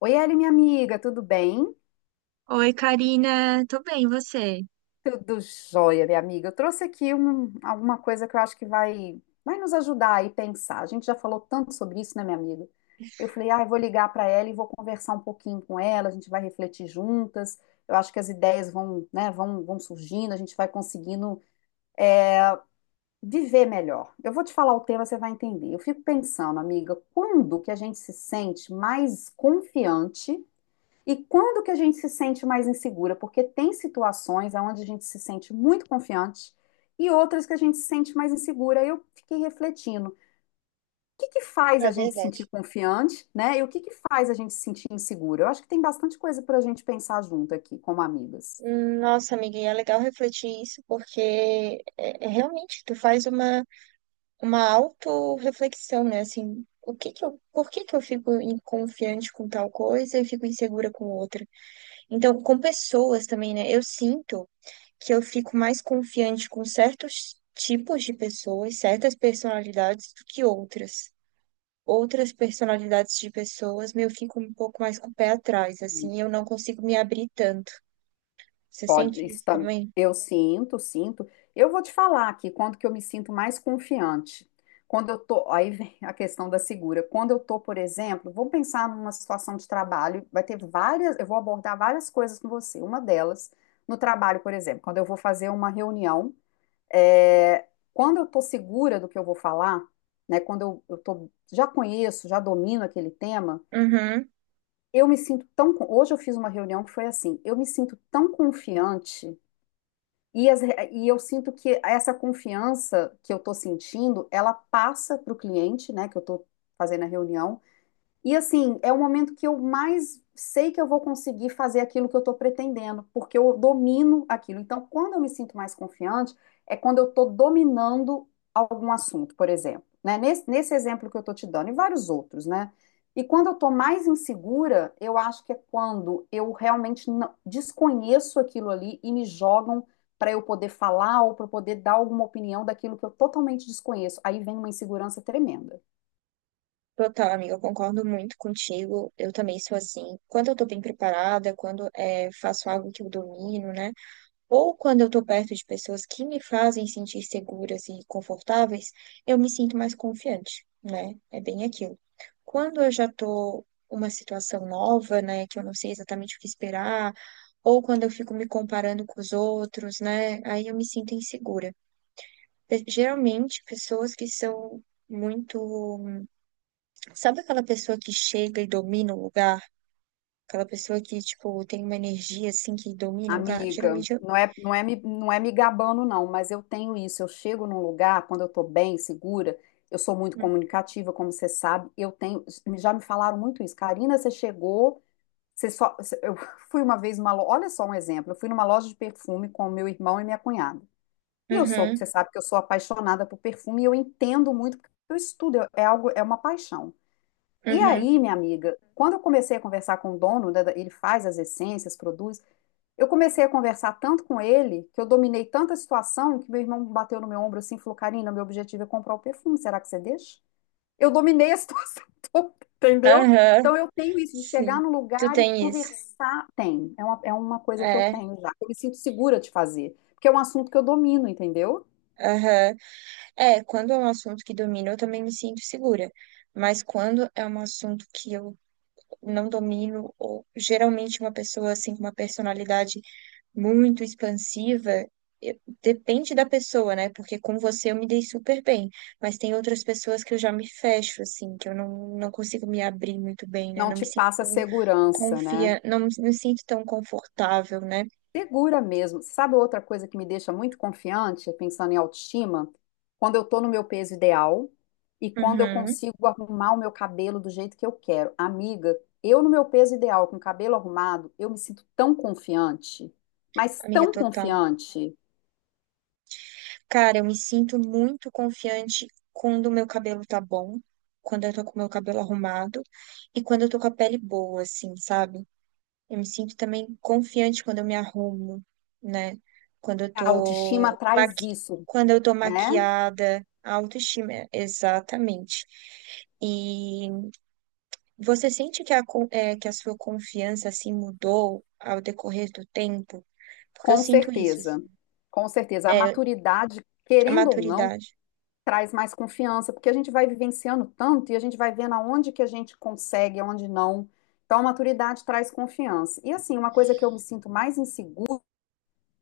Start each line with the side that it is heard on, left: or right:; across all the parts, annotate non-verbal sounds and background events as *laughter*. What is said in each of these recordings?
left: Oi, Eli, minha amiga, tudo bem?
right: Oi, Karina, tô bem, e você?
left: Tudo jóia, minha amiga. Eu trouxe aqui alguma coisa que eu acho que vai nos ajudar aí a pensar. A gente já falou tanto sobre isso, né, minha amiga? Eu falei, ah, eu vou ligar para ela e vou conversar um pouquinho com ela, a gente vai refletir juntas. Eu acho que as ideias vão, né, vão surgindo, a gente vai conseguindo viver melhor. Eu vou te falar o tema, você vai entender. Eu fico pensando, amiga, quando que a gente se sente mais confiante? E quando que a gente se sente mais insegura? Porque tem situações onde a gente se sente muito confiante e outras que a gente se sente mais insegura. Eu fiquei refletindo, o que que faz
right: É
left: a gente se sentir
right: verdade.
left: confiante, né? E o que que faz a gente se sentir insegura? Eu acho que tem bastante coisa para a gente pensar junto aqui, como amigas.
right: Nossa, amiga, e é legal refletir isso, porque é realmente tu faz uma autorreflexão, né? Assim, o que que eu, por que que eu fico confiante com tal coisa e fico insegura com outra? Então, com pessoas também, né? Eu sinto que eu fico mais confiante com certos tipos de pessoas, certas personalidades do que outras. Outras personalidades de pessoas, meu, eu fico um pouco mais com o pé atrás, assim, eu não consigo me abrir tanto. Você
left: Pode,
right: sente
left: isso
right: isso
left: tam-
right: também?
left: eu sinto. Eu vou te falar aqui quando que eu me sinto mais confiante. Quando eu tô, aí vem a questão da segura. Quando eu tô, por exemplo, vou pensar numa situação de trabalho, vai ter várias, eu vou abordar várias coisas com você. Uma delas, no trabalho, por exemplo, quando eu vou fazer uma reunião, é, quando eu tô segura do que eu vou falar, né, quando eu tô, já conheço, já domino aquele tema,
right: Uhum.
left: eu me sinto hoje eu fiz uma reunião que foi assim, eu me sinto tão confiante e eu sinto que essa confiança que eu estou sentindo, ela passa para o cliente, né, que eu estou fazendo a reunião, e assim, é o momento que eu mais sei que eu vou conseguir fazer aquilo que eu estou pretendendo, porque eu domino aquilo. Então, quando eu me sinto mais confiante, é quando eu estou dominando algum assunto, por exemplo, né? Nesse exemplo que eu estou te dando, e vários outros, né? E quando eu estou mais insegura, eu acho que é quando eu realmente desconheço aquilo ali e me jogam para eu poder falar ou para eu poder dar alguma opinião daquilo que eu totalmente desconheço. Aí vem uma insegurança tremenda.
right: Total, amiga, eu concordo muito contigo. Eu também sou assim. Quando eu tô bem preparada, quando é, faço algo que eu domino, né? Ou quando eu estou perto de pessoas que me fazem sentir seguras e confortáveis, eu me sinto mais confiante, né? É bem aquilo. Quando eu já estou uma situação nova, né, que eu não sei exatamente o que esperar, ou quando eu fico me comparando com os outros, né, aí eu me sinto insegura. Geralmente, pessoas que são muito. Sabe aquela pessoa que chega e domina o lugar? Aquela pessoa que, tipo, tem uma energia assim que domina o lugar?
left: Amiga,
right: Geralmente eu.
left: não é me gabando, não, mas eu tenho isso. Eu chego num lugar, quando eu tô bem, segura, eu sou muito
right: Hum.
left: comunicativa, como você sabe. Eu tenho. Já me falaram muito isso. Karina, você chegou, Eu *laughs* fui uma vez numa loja. Olha só um exemplo. Eu fui numa loja de perfume com o meu irmão e minha cunhada. E eu sou, você
right: Uhum,
left: sabe que eu sou apaixonada por perfume e eu entendo muito, porque eu estudo, é algo, é uma paixão. E
right: uhum.
left: aí, minha amiga, quando eu comecei a conversar com o dono, né, ele faz as essências, produz. Eu comecei a conversar tanto com ele, que eu dominei tanta situação, que meu irmão bateu no meu ombro assim e falou: Karina, meu objetivo é comprar o perfume, será que você deixa? Eu dominei a situação *laughs* toda, entendeu?
right: Aham,
left: Então eu tenho isso de chegar
right: sim.
left: no
right: Tu
left: lugar e
right: tem isso.
left: conversar. Tem, é uma coisa que eu
right: É,
left: tenho já. Eu me sinto segura de fazer, porque é um assunto que eu domino, entendeu?
right: aham. É, quando é um assunto que domino, eu também me sinto segura. Mas quando é um assunto que eu não domino, ou geralmente uma pessoa assim com uma personalidade muito expansiva, eu- depende da pessoa, né? Porque com você eu me dei super bem, mas tem outras pessoas que eu já me fecho, assim, que eu não consigo me abrir muito bem, né?
left: Não
right: Não
left: te
right: me sinto
left: passa
right: tão
left: segurança, né?
right: não me sinto tão confortável, né?
left: Segura mesmo. Sabe outra coisa que me deixa muito confiante, pensando em autoestima? Quando eu tô no meu peso ideal e quando eu
right: Uhum.
left: consigo arrumar o meu cabelo do jeito que eu quero. Amiga, eu no meu peso ideal, com o cabelo arrumado, eu me sinto tão confiante, mas
right: Amiga,
left: tão
right: total.
left: confiante.
right: Cara, eu me sinto muito confiante quando o meu cabelo tá bom, quando eu tô com o meu cabelo arrumado e quando eu tô com a pele boa, assim, sabe? Eu me sinto também confiante quando eu me arrumo, né? Quando eu
left: A autoestima
right: tô
left: traz
right: maqui...
left: isso,
right: Quando eu tô
left: né?
right: maquiada, a autoestima, exatamente. E você sente que é, que a sua confiança, assim, mudou ao decorrer do tempo? Porque eu
left: Com
right: sinto isso,
left: certeza.
right: assim.
left: Com certeza. A
right: É,
left: maturidade,
right: a
left: querendo ou não,
right: maturidade.
left: traz mais confiança, porque a gente vai vivenciando tanto e a gente vai vendo aonde que a gente consegue, aonde não. Então, a maturidade traz confiança. E assim, uma coisa que eu me sinto mais insegura,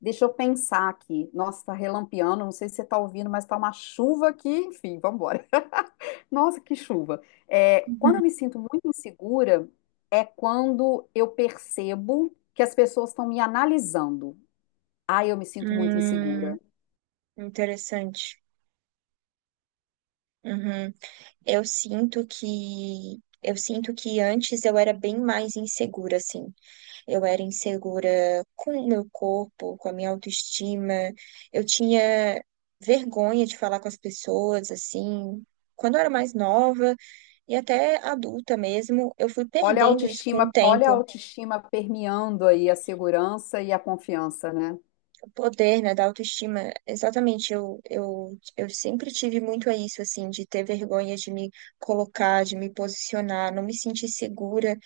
left: deixa eu pensar aqui. Nossa, tá relampeando, não sei se você tá ouvindo, mas tá uma chuva aqui, enfim, vamos embora. *laughs* Nossa, que chuva. É, quando eu me sinto muito insegura, é quando eu percebo que as pessoas estão me analisando. Aí eu me sinto muito insegura.
right: Hum, interessante. Uhum. Eu sinto que antes eu era bem mais insegura, assim. Eu era insegura com o meu corpo, com a minha autoestima. Eu tinha vergonha de falar com as pessoas, assim. Quando eu era mais nova e até adulta mesmo, eu fui perdendo isso com o
left: Olha a
right: tempo.
left: autoestima permeando aí a segurança e a confiança, né?
right: O poder, né, da autoestima, exatamente, eu sempre tive muito a isso, assim, de ter vergonha de me colocar, de me posicionar, não me sentir segura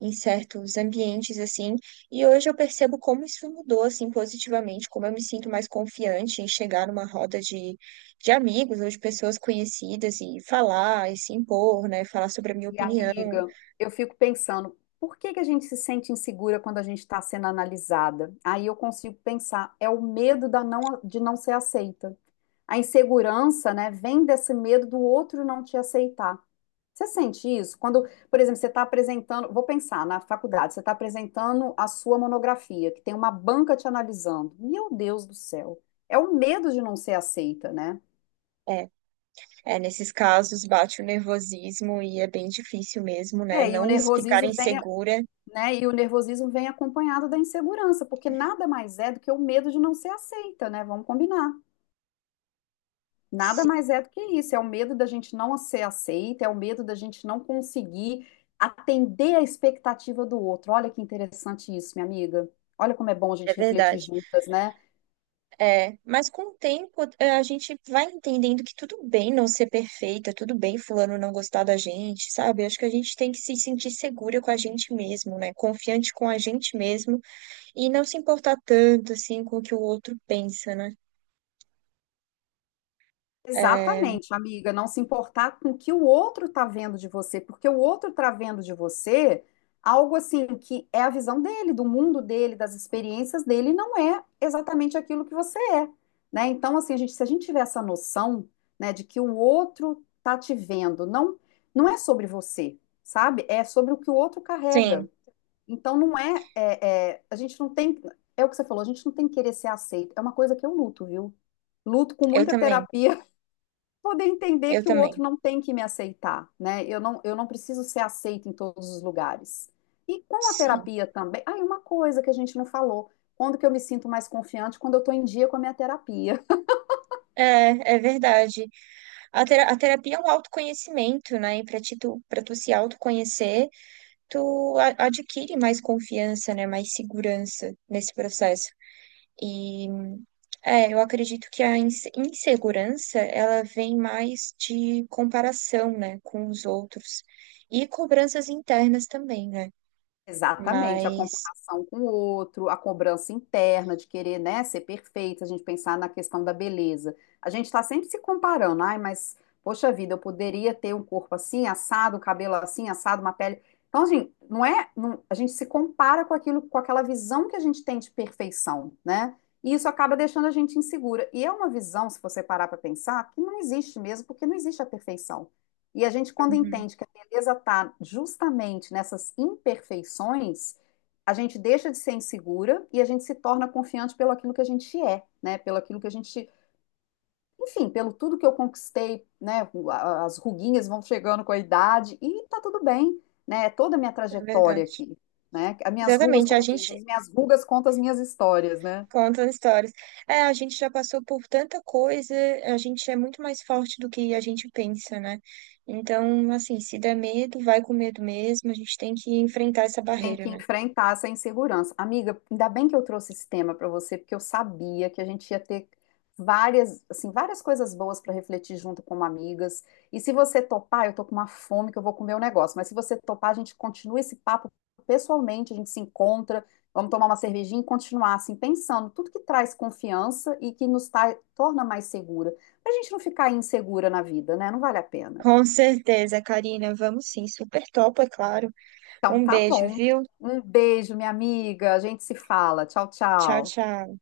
right: em certos ambientes, assim, e hoje eu percebo como isso mudou, assim, positivamente, como eu me sinto mais confiante em chegar numa roda de amigos ou de pessoas conhecidas e falar, e se impor, né, falar sobre a minha
left: E
right: opinião,
left: amiga, eu fico pensando, por que que a gente se sente insegura quando a gente está sendo analisada? Aí eu consigo pensar, é o medo da não, de não ser aceita. A insegurança, né, vem desse medo do outro não te aceitar. Você sente isso? Quando, por exemplo, você está apresentando, vou pensar na faculdade, você está apresentando a sua monografia, que tem uma banca te analisando. Meu Deus do céu, é o medo de não ser aceita, né?
right: é, é, nesses casos bate o nervosismo e é bem difícil mesmo, né,
left: É, e o
right: não me ficar
left: nervosismo vem,
right: insegura.
left: né? E o nervosismo vem acompanhado da insegurança, porque nada mais é do que o medo de não ser aceita, né? Vamos combinar. Nada
right: Sim,
left: mais é do que isso, é o medo da gente não ser aceita, é o medo da gente não conseguir atender a expectativa do outro. Olha que interessante isso, minha amiga. Olha como é bom a
right: é
left: gente refletir
right: verdade.
left: juntas, né?
right: É, mas com o tempo é, a gente vai entendendo que tudo bem não ser perfeita, tudo bem fulano não gostar da gente, sabe? Acho que a gente tem que se sentir segura com a gente mesmo, né? Confiante com a gente mesmo e não se importar tanto assim com o que o outro pensa, né? É,
left: Exatamente, amiga, não se importar com o que o outro tá vendo de você, porque o outro tá vendo de você algo assim que é a visão dele, do mundo dele, das experiências dele, e não é exatamente aquilo que você é, né? Então, assim, a gente, se a gente tiver essa noção, né, de que o outro tá te vendo, não, não é sobre você, sabe? É sobre o que o outro carrega.
right: sim,
left: Então, não é, é, é- a gente não tem, é o que você falou, a gente não tem que querer ser aceito. É uma coisa que eu luto, viu? Luto com
right: eu
left: muita
right: também,
left: terapia poder entender
right: eu
left: que o
right: também,
left: outro não tem que me aceitar, né? Eu não preciso ser aceita em todos os lugares. E com a
right: sim.
left: terapia também. Ah, e uma coisa que a gente não falou. Quando que eu me sinto mais confiante? Quando eu estou em dia com a minha terapia.
right: É, é verdade. A, a terapia é um autoconhecimento, né? E para ti, tu, para tu se autoconhecer tu adquire mais confiança, né? Mais segurança nesse processo. E é, eu acredito que a insegurança, ela vem mais de comparação, né, com os outros e cobranças internas também, né?
left: Exatamente, a
right: Mas,
left: comparação com o outro, a cobrança interna de querer, né, ser perfeita, a gente pensar na questão da beleza. A gente está sempre se comparando, ai, mas poxa vida, eu poderia ter um corpo assim, assado, um cabelo assim, assado, uma pele. Então, assim, a gente se compara com aquilo, com aquela visão que a gente tem de perfeição, né? E isso acaba deixando a gente insegura. E é uma visão, se você parar para pensar, que não existe mesmo, porque não existe a perfeição. E a gente, quando
right: uhum,
left: entende que empresa está justamente nessas imperfeições, a gente deixa de ser insegura e a gente se torna confiante pelo aquilo que a gente é, né? Pelo aquilo que a gente, enfim, pelo tudo que eu conquistei, né? As ruguinhas vão chegando com a idade e tá tudo bem, né? É toda a minha
right: é
left: trajetória
right: verdade.
left: aqui, né? As minhas rugas,
right: Exatamente, a
left: como diz,
right: gente
left: as minhas rugas contam as minhas histórias, né?
right: contam histórias. É, a gente já passou por tanta coisa, a gente é muito mais forte do que a gente pensa, né? Então, assim, se der medo, vai com medo mesmo, a gente tem que enfrentar essa
left: Tem
right: barreira,
left: que
right: né?
left: enfrentar essa insegurança. Amiga, ainda bem que eu trouxe esse tema para você, porque eu sabia que a gente ia ter várias, assim, várias coisas boas para refletir junto como amigas. E se você topar, eu tô com uma fome que eu vou comer o negócio, mas se você topar, a gente continua esse papo pessoalmente, a gente se encontra, vamos tomar uma cervejinha e continuar assim pensando tudo que traz confiança e que nos torna mais segura, pra gente não ficar insegura na vida, né? Não vale a pena.
right: Com certeza, Karina, vamos sim, super top, é claro.
left: Então
right: Um
left: tá
right: beijo,
left: bom.
right: viu?
left: Um beijo, minha amiga. A gente se fala. Tchau,
right: Tchau,
left: tchau.
right: tchau.